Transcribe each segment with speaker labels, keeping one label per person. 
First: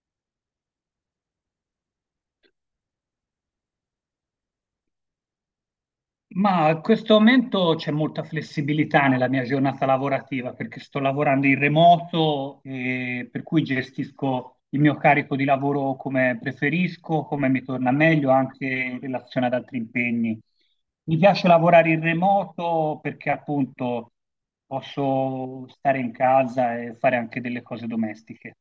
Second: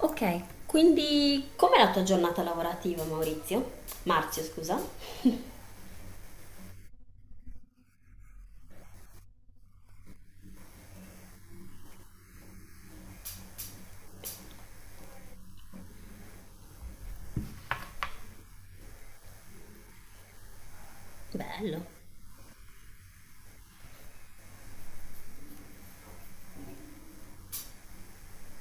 Speaker 1: Ok, quindi com'è la tua giornata lavorativa, Maurizio? Marzio, scusa.
Speaker 2: Ma a questo momento c'è molta flessibilità nella mia giornata lavorativa perché sto lavorando in remoto e per cui gestisco il mio carico di lavoro come preferisco, come mi torna meglio anche in relazione ad altri impegni. Mi piace
Speaker 1: Bello.
Speaker 2: lavorare in remoto perché appunto posso stare in casa e fare anche delle cose domestiche.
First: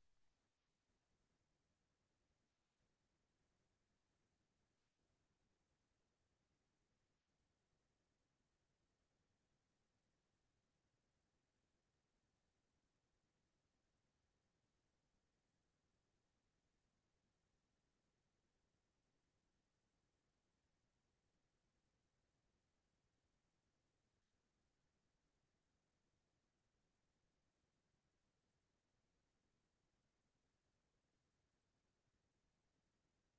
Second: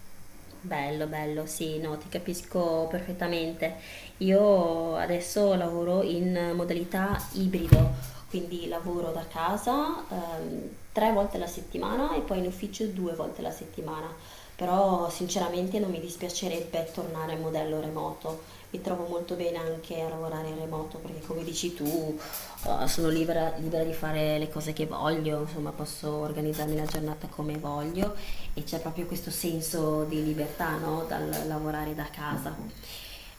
Speaker 1: Bello, bello, sì, no, ti capisco perfettamente. Io adesso lavoro in modalità ibrido, quindi lavoro da casa tre volte la settimana e poi in ufficio due volte la settimana. Però sinceramente non mi dispiacerebbe tornare al modello remoto. Mi trovo molto bene anche a lavorare in remoto perché come dici tu, sono libera, libera di fare le cose che voglio, insomma posso organizzarmi la giornata come voglio e c'è proprio questo senso di libertà, no? Dal lavorare da casa.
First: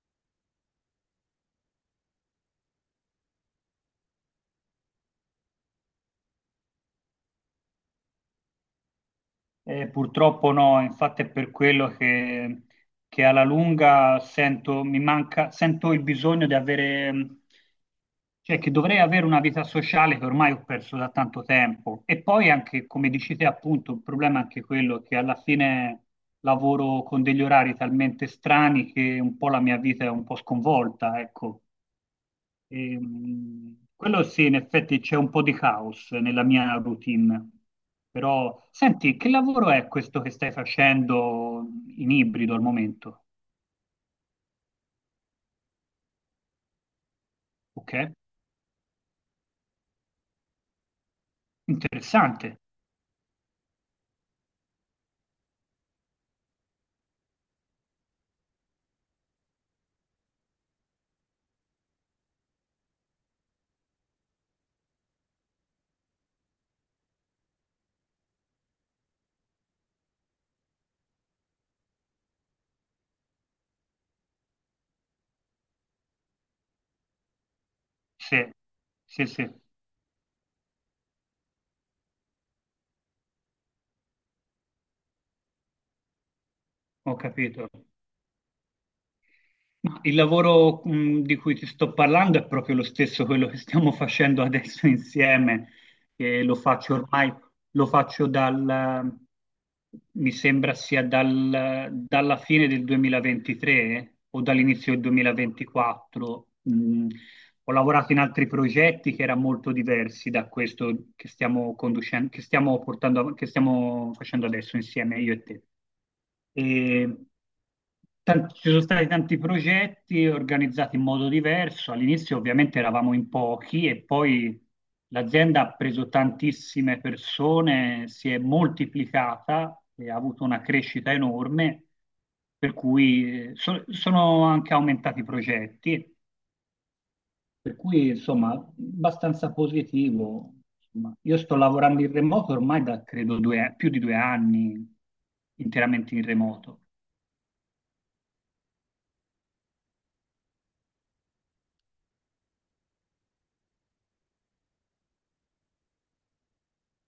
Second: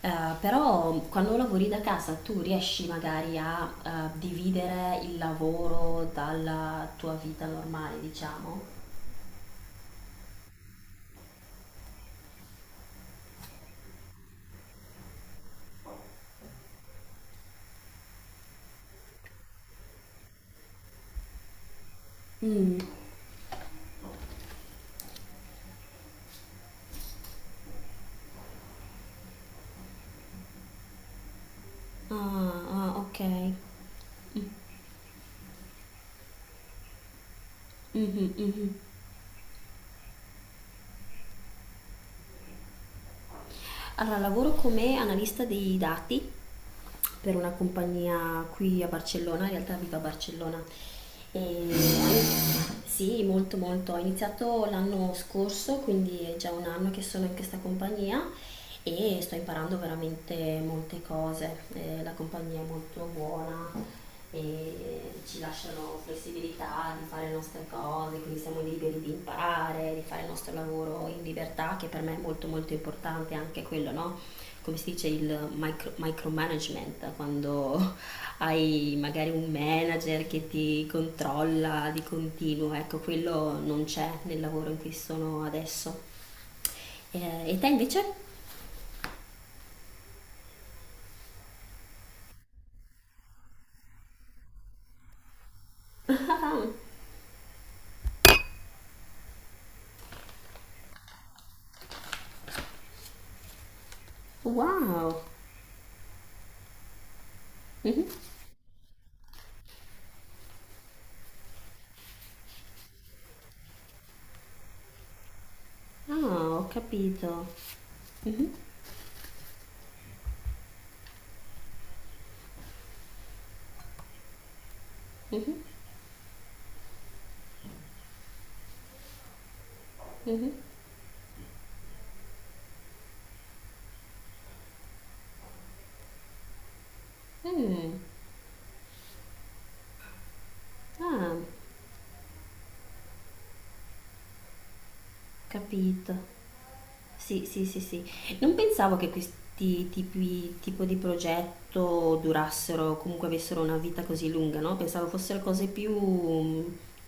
Speaker 1: Eh, però quando lavori da casa tu riesci magari a dividere il lavoro dalla tua vita normale, diciamo?
Speaker 2: Purtroppo no, infatti è per quello che alla lunga sento, mi manca, sento il bisogno di avere, cioè che dovrei avere una vita sociale che ormai ho perso da tanto tempo. E poi
Speaker 1: Mm.
Speaker 2: anche, come dici te, appunto, il problema è anche quello che alla fine lavoro con degli orari talmente strani che un po' la mia vita è un po' sconvolta, ecco.
Speaker 1: Ah, ah, ok.
Speaker 2: Quello sì, in effetti c'è un po' di caos nella mia routine,
Speaker 1: Mhm,
Speaker 2: però
Speaker 1: mhm.
Speaker 2: senti, che lavoro è questo che stai facendo in ibrido al momento?
Speaker 1: Allora, lavoro come analista dei dati per una
Speaker 2: Ok?
Speaker 1: compagnia qui a Barcellona, in realtà vivo a Barcellona. E
Speaker 2: Interessante.
Speaker 1: sì, molto. Ho iniziato l'anno scorso, quindi è già un anno che sono in questa compagnia e sto imparando veramente molte cose. La compagnia è molto buona, e ci lasciano flessibilità di fare le nostre cose, quindi siamo liberi di imparare, di fare il nostro lavoro in libertà, che per me è molto molto importante anche quello, no? Come si dice il micromanagement, quando
Speaker 2: Sì,
Speaker 1: hai
Speaker 2: sì,
Speaker 1: magari un
Speaker 2: sì,
Speaker 1: manager che ti controlla di continuo, ecco, quello non c'è nel lavoro in cui sono adesso.
Speaker 2: ho
Speaker 1: E te
Speaker 2: capito.
Speaker 1: invece?
Speaker 2: Ma il lavoro, di cui ti sto parlando è proprio lo stesso, quello che stiamo facendo adesso insieme, e lo faccio ormai, lo faccio dal, mi sembra sia dalla fine del 2023 o dall'inizio del
Speaker 1: Wow!
Speaker 2: 2024. Ho lavorato in
Speaker 1: Mhm.
Speaker 2: altri progetti che erano molto diversi da questo che stiamo conducendo, che stiamo portando, che stiamo facendo adesso insieme, io e te.
Speaker 1: Ah, ho
Speaker 2: E
Speaker 1: capito.
Speaker 2: Ci sono stati tanti progetti organizzati in modo diverso. All'inizio ovviamente eravamo in pochi e poi l'azienda ha preso tantissime persone, si è moltiplicata e ha avuto
Speaker 1: Mhm.
Speaker 2: una crescita enorme, per cui sono anche aumentati i progetti, per
Speaker 1: Mm.
Speaker 2: cui insomma abbastanza positivo. Insomma, io
Speaker 1: Ah.
Speaker 2: sto lavorando in remoto ormai da credo più di 2 anni
Speaker 1: Capito.
Speaker 2: interamente in remoto.
Speaker 1: Sì, sì, sì, sì. Non pensavo che tipo di progetto durassero, comunque avessero una vita così lunga, no? Pensavo fossero cose più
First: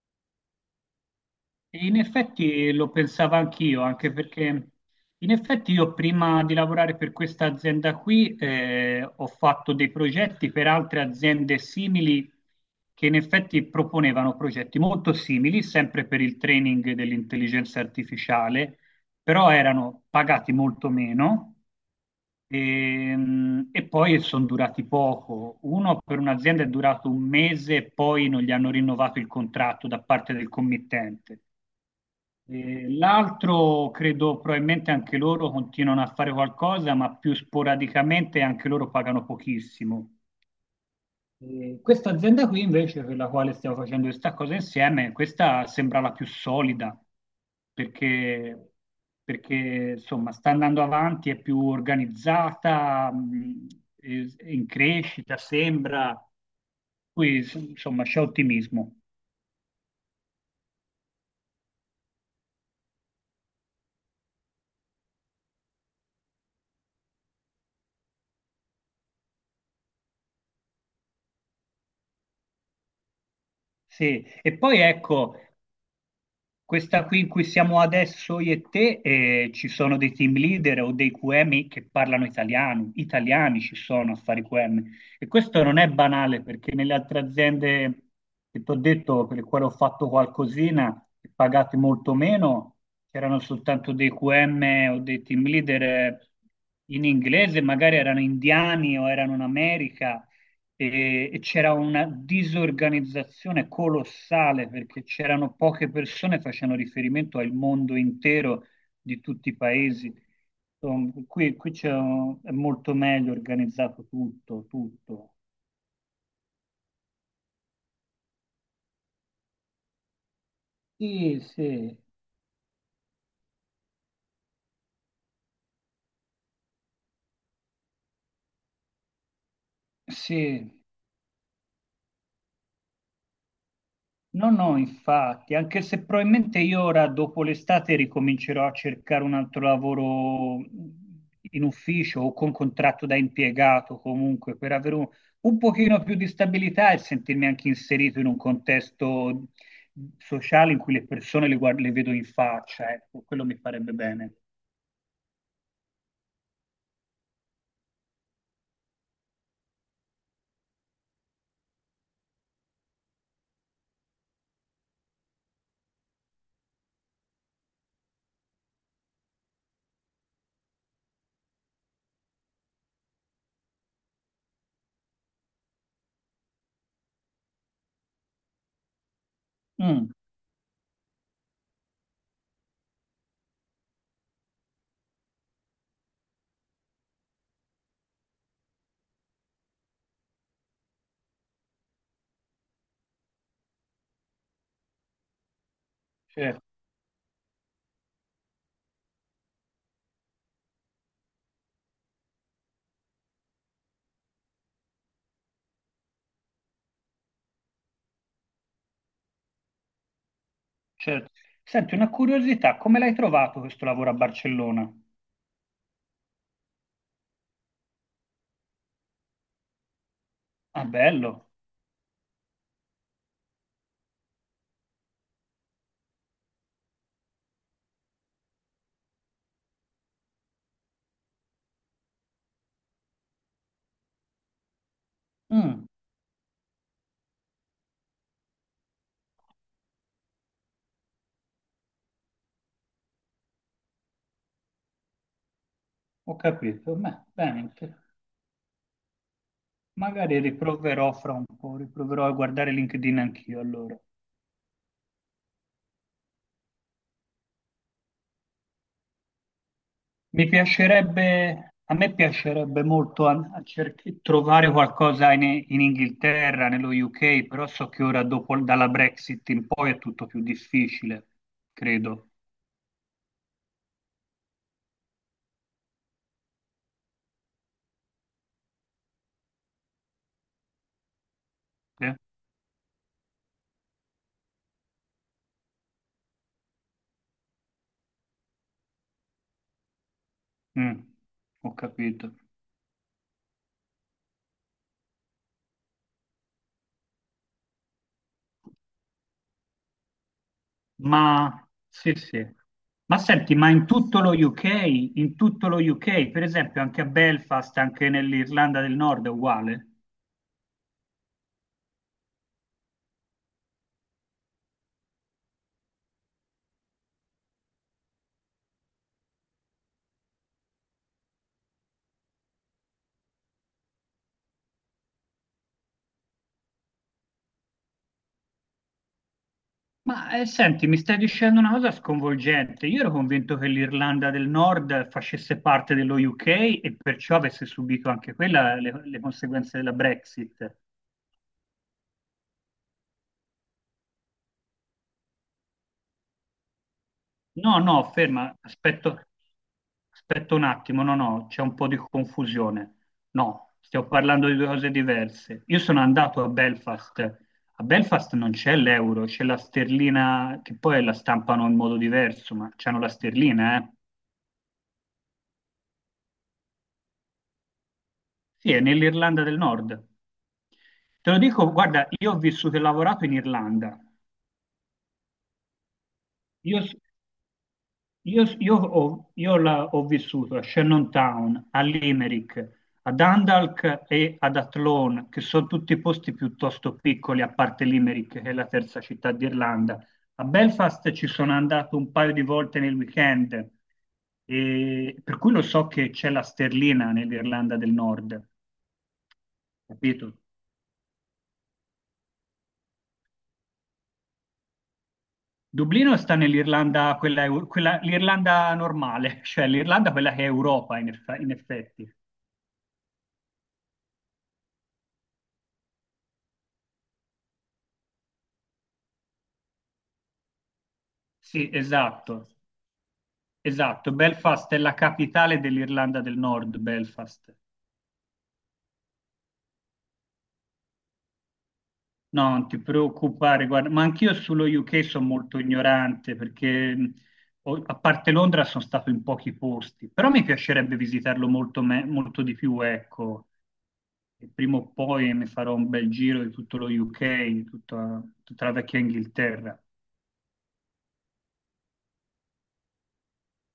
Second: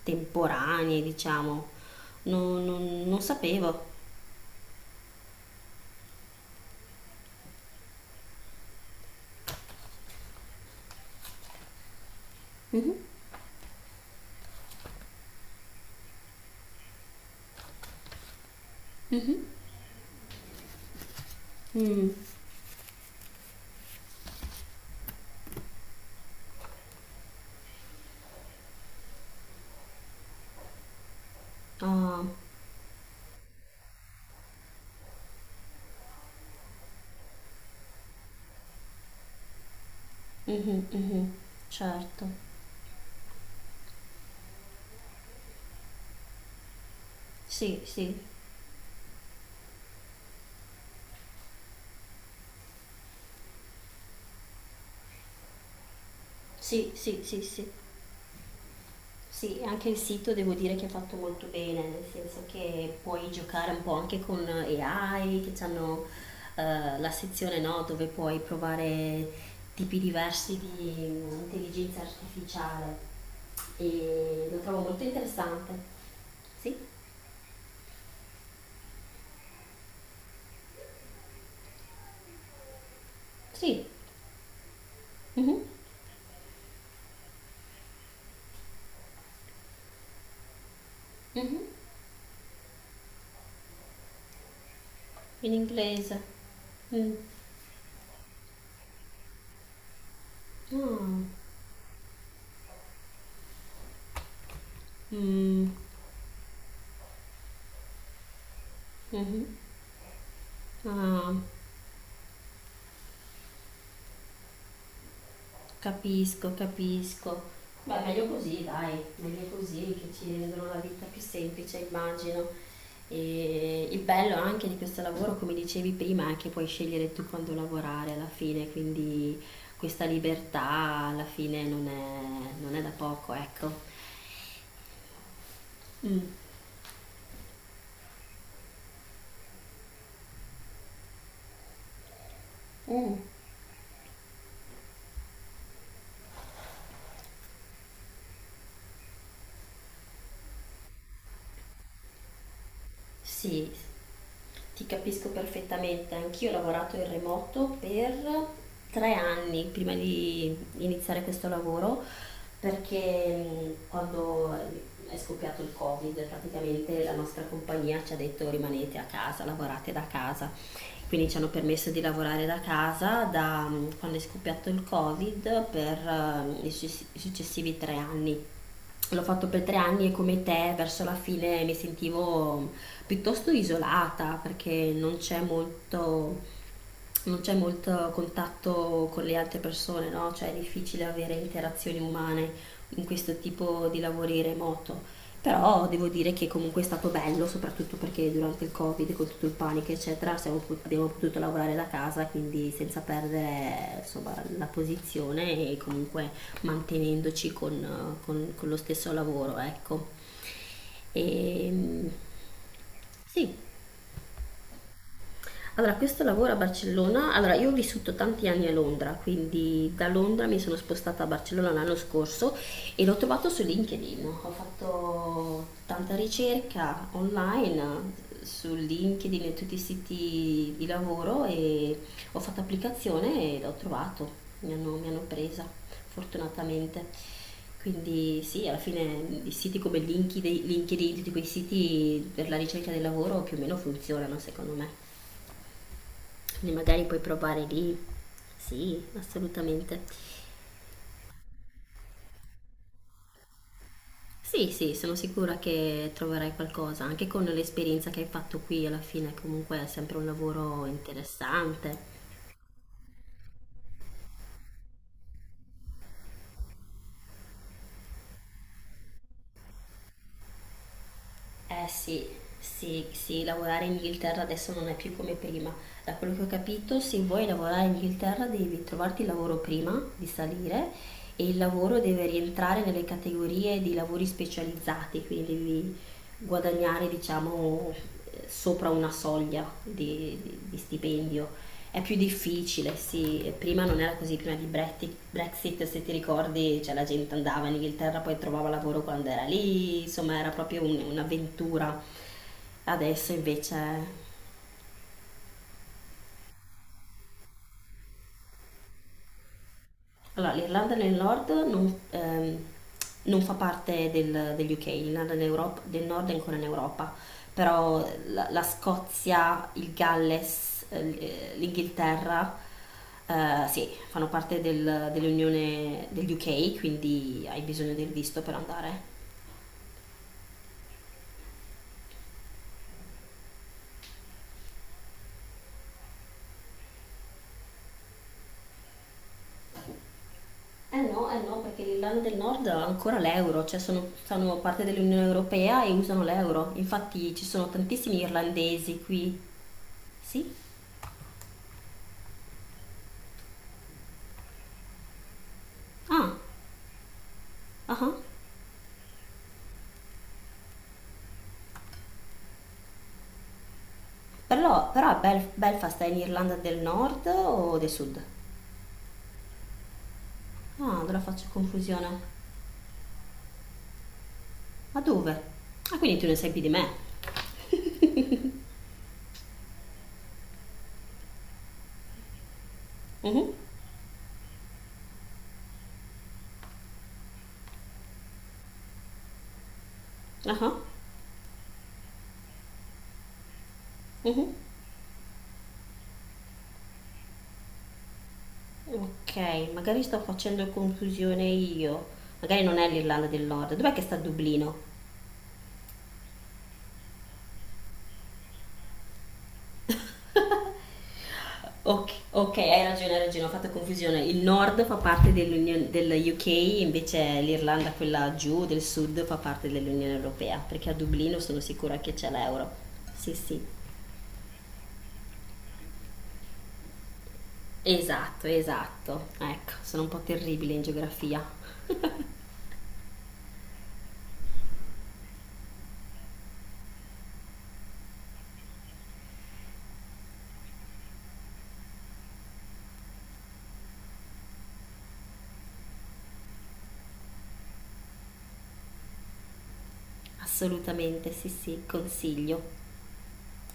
Speaker 1: temporanee, diciamo.
Speaker 2: E in effetti lo
Speaker 1: Non
Speaker 2: pensavo anch'io,
Speaker 1: sapevo.
Speaker 2: anche perché in effetti io prima di lavorare per questa azienda qui ho fatto dei progetti per altre aziende simili
Speaker 1: Mhm,
Speaker 2: che in effetti proponevano progetti molto simili, sempre per il training dell'intelligenza artificiale, però
Speaker 1: mhm.
Speaker 2: erano pagati molto meno
Speaker 1: Mm,
Speaker 2: e, poi sono durati poco. Uno per un'azienda è durato 1 mese e poi non gli hanno rinnovato il contratto da parte del committente.
Speaker 1: ah,
Speaker 2: L'altro credo probabilmente anche loro continuano a fare qualcosa, ma più sporadicamente e anche loro pagano pochissimo.
Speaker 1: mhm, mhm.
Speaker 2: Questa
Speaker 1: Certo.
Speaker 2: azienda qui invece, per la quale stiamo facendo questa cosa insieme, questa sembra la più solida
Speaker 1: Sì, sì,
Speaker 2: perché, perché, insomma sta andando avanti, è più organizzata, è in crescita sembra,
Speaker 1: sì, sì, sì, sì.
Speaker 2: insomma c'è ottimismo.
Speaker 1: Sì, anche il sito devo dire che è fatto molto bene, nel senso che puoi giocare un po' anche con AI, che hanno la sezione no, dove puoi provare tipi diversi di intelligenza artificiale
Speaker 2: Sì,
Speaker 1: e
Speaker 2: e
Speaker 1: lo trovo
Speaker 2: poi
Speaker 1: molto
Speaker 2: ecco.
Speaker 1: interessante. Sì?
Speaker 2: Questa qui in cui siamo adesso io e te, ci sono dei team leader o dei QM che parlano italiano, italiani ci
Speaker 1: Sì.
Speaker 2: sono a fare QM e
Speaker 1: Mhm,
Speaker 2: questo non è banale perché nelle altre aziende che ti ho detto, per le quali ho fatto qualcosina e
Speaker 1: mhm.
Speaker 2: pagati molto meno, c'erano soltanto dei QM o dei team
Speaker 1: In
Speaker 2: leader
Speaker 1: inglese.
Speaker 2: in
Speaker 1: Mm.
Speaker 2: inglese, magari erano indiani o erano in America
Speaker 1: Ah.
Speaker 2: e c'era una disorganizzazione colossale perché c'erano
Speaker 1: Mm,
Speaker 2: poche persone, facendo riferimento al mondo intero di
Speaker 1: mhm.
Speaker 2: tutti i paesi. Insomma,
Speaker 1: Ah.
Speaker 2: qui, qui è molto meglio organizzato tutto, tutto.
Speaker 1: Capisco, capisco. Beh, meglio così, dai, meglio così che ci rendono la vita più
Speaker 2: Sì,
Speaker 1: semplice,
Speaker 2: sì,
Speaker 1: immagino. E il bello anche di questo lavoro, come dicevi prima, è che puoi scegliere tu quando lavorare alla fine, quindi questa
Speaker 2: sì.
Speaker 1: libertà alla fine non è da poco, ecco.
Speaker 2: No, no, infatti, anche se
Speaker 1: Mm.
Speaker 2: probabilmente io ora dopo l'estate ricomincerò a cercare un altro lavoro in ufficio o con contratto da
Speaker 1: Mm,
Speaker 2: impiegato comunque per avere un pochino più di stabilità e sentirmi anche inserito in un contesto sociale in cui le persone le vedo in faccia, ecco, quello mi
Speaker 1: sì,
Speaker 2: farebbe bene.
Speaker 1: ti capisco perfettamente. Anch'io ho lavorato in remoto per tre anni prima di iniziare questo lavoro perché quando è scoppiato il Covid, praticamente la nostra compagnia ci ha detto rimanete a casa, lavorate da casa. Quindi ci hanno permesso di lavorare da casa da quando è scoppiato il Covid per i successivi tre anni. L'ho fatto per tre anni e
Speaker 2: Mm,
Speaker 1: come te verso la fine mi sentivo piuttosto isolata perché non c'è molto contatto con le altre persone, no? Cioè è difficile avere interazioni umane in questo tipo di lavori remoto. Però devo dire che
Speaker 2: certo,
Speaker 1: comunque è stato bello, soprattutto perché durante il Covid, con tutto il panico, eccetera, abbiamo potuto lavorare da casa, quindi senza perdere insomma, la posizione e comunque mantenendoci con, con lo stesso lavoro, ecco. E,
Speaker 2: certo. Senti, una curiosità, come l'hai
Speaker 1: sì,
Speaker 2: trovato questo lavoro a Barcellona?
Speaker 1: allora, questo lavoro a Barcellona, allora io ho vissuto tanti anni a Londra, quindi da Londra mi sono
Speaker 2: Ah,
Speaker 1: spostata a
Speaker 2: bello.
Speaker 1: Barcellona l'anno scorso e l'ho trovato su LinkedIn. Ho fatto tanta ricerca online su LinkedIn e tutti i siti di lavoro e ho fatto applicazione e l'ho trovato, mi hanno presa
Speaker 2: Mm,
Speaker 1: fortunatamente. Quindi sì, alla fine i siti come LinkedIn, tutti quei siti per la ricerca del lavoro più o meno funzionano secondo me.
Speaker 2: ho
Speaker 1: Quindi
Speaker 2: capito,
Speaker 1: magari
Speaker 2: beh,
Speaker 1: puoi provare
Speaker 2: bene.
Speaker 1: lì. Sì, assolutamente.
Speaker 2: Magari riproverò fra un po', riproverò a guardare LinkedIn anch'io allora.
Speaker 1: Sì, sì, sono sicura che troverai qualcosa, anche con l'esperienza che hai fatto qui alla fine, comunque è sempre un
Speaker 2: Mi
Speaker 1: lavoro
Speaker 2: piacerebbe, a me
Speaker 1: interessante.
Speaker 2: piacerebbe molto trovare qualcosa in, in Inghilterra, nello UK, però so che ora dopo, dalla Brexit in poi è tutto più difficile,
Speaker 1: Eh sì,
Speaker 2: credo.
Speaker 1: sì, sì, lavorare in Inghilterra adesso non è più come prima. Da quello che ho capito, se vuoi lavorare in Inghilterra devi trovarti il lavoro prima di salire e il lavoro
Speaker 2: Eh?
Speaker 1: deve rientrare nelle categorie di lavori specializzati, quindi devi guadagnare, diciamo, sopra una soglia di
Speaker 2: Mm,
Speaker 1: stipendio.
Speaker 2: ho
Speaker 1: È più
Speaker 2: capito.
Speaker 1: difficile, sì. E prima non era così, prima di Brexit, se ti ricordi, cioè, la gente andava in Inghilterra, poi trovava lavoro quando era lì, insomma era proprio
Speaker 2: Ma
Speaker 1: un'avventura.
Speaker 2: sì, sì. Ma
Speaker 1: Adesso
Speaker 2: senti, ma
Speaker 1: invece
Speaker 2: in tutto lo UK, in tutto lo UK, per esempio anche a Belfast, anche nell'Irlanda del Nord è uguale?
Speaker 1: allora, l'Irlanda del Nord non fa parte degli UK, l'Irlanda del Nord è ancora in Europa, però la Scozia, il Galles, l'Inghilterra, sì, fanno parte dell'Unione degli UK, quindi hai bisogno del visto per andare.
Speaker 2: Ma senti, mi stai dicendo una cosa sconvolgente. Io ero convinto che l'Irlanda del Nord facesse parte dello UK e perciò avesse subito anche quella le conseguenze della Brexit.
Speaker 1: No, eh no, perché l'Irlanda del Nord ha ancora l'euro, cioè sono, fanno parte dell'Unione Europea e usano l'euro. Infatti ci sono
Speaker 2: No, no,
Speaker 1: tantissimi
Speaker 2: ferma,
Speaker 1: irlandesi
Speaker 2: aspetto,
Speaker 1: qui. Sì?
Speaker 2: aspetta un attimo, no, no, c'è un po' di confusione. No, stiamo parlando di due cose diverse. Io sono
Speaker 1: Ah,
Speaker 2: andato a Belfast. A
Speaker 1: ah, ah.
Speaker 2: Belfast non c'è l'euro, c'è la sterlina, che poi la stampano in modo diverso, ma c'hanno la sterlina, eh.
Speaker 1: Però, però a Belfast è in Irlanda del Nord o del Sud?
Speaker 2: Sì, è nell'Irlanda del Nord.
Speaker 1: Ah, allora
Speaker 2: Te lo
Speaker 1: faccio
Speaker 2: dico, guarda, io
Speaker 1: confusione.
Speaker 2: ho vissuto e lavorato in Irlanda.
Speaker 1: Ma dove? Ah, quindi tu ne sai più di
Speaker 2: Io, s-
Speaker 1: me.
Speaker 2: io s- io ho, io la- Ho vissuto a Shannontown, a Limerick, a
Speaker 1: Mhm,
Speaker 2: Dundalk e ad Athlone, che sono tutti posti piuttosto piccoli, a parte Limerick, che è la terza città d'Irlanda. A
Speaker 1: aha,
Speaker 2: Belfast ci sono andato un paio di volte nel weekend,
Speaker 1: mhm.
Speaker 2: e per cui lo so che c'è la sterlina nell'Irlanda del Nord,
Speaker 1: Ok, magari sto
Speaker 2: capito?
Speaker 1: facendo confusione io. Magari non è l'Irlanda del Nord. Dov'è che sta Dublino?
Speaker 2: Dublino sta nell'Irlanda, quella, l'Irlanda normale, cioè l'Irlanda quella che è Europa in, in effetti.
Speaker 1: Ok, ok, hai ragione, ho fatto confusione. Il nord fa parte dell'Unione del UK, invece l'Irlanda, quella giù del sud, fa parte dell'Unione Europea, perché a Dublino sono
Speaker 2: Sì,
Speaker 1: sicura che c'è
Speaker 2: esatto,
Speaker 1: l'euro. Sì, sì.
Speaker 2: esatto. Belfast è la capitale dell'Irlanda del Nord, Belfast.
Speaker 1: Esatto, esatto. Ecco, sono un po' terribile in geografia.
Speaker 2: No, non ti preoccupare, guarda, ma anch'io sullo UK sono molto ignorante perché a parte Londra sono stato in pochi posti, però mi piacerebbe visitarlo molto, molto di più, ecco. E prima o poi mi farò un bel giro di tutto lo UK, di tutta tutta la vecchia Inghilterra.
Speaker 1: Assolutamente, sì, sì, consiglio.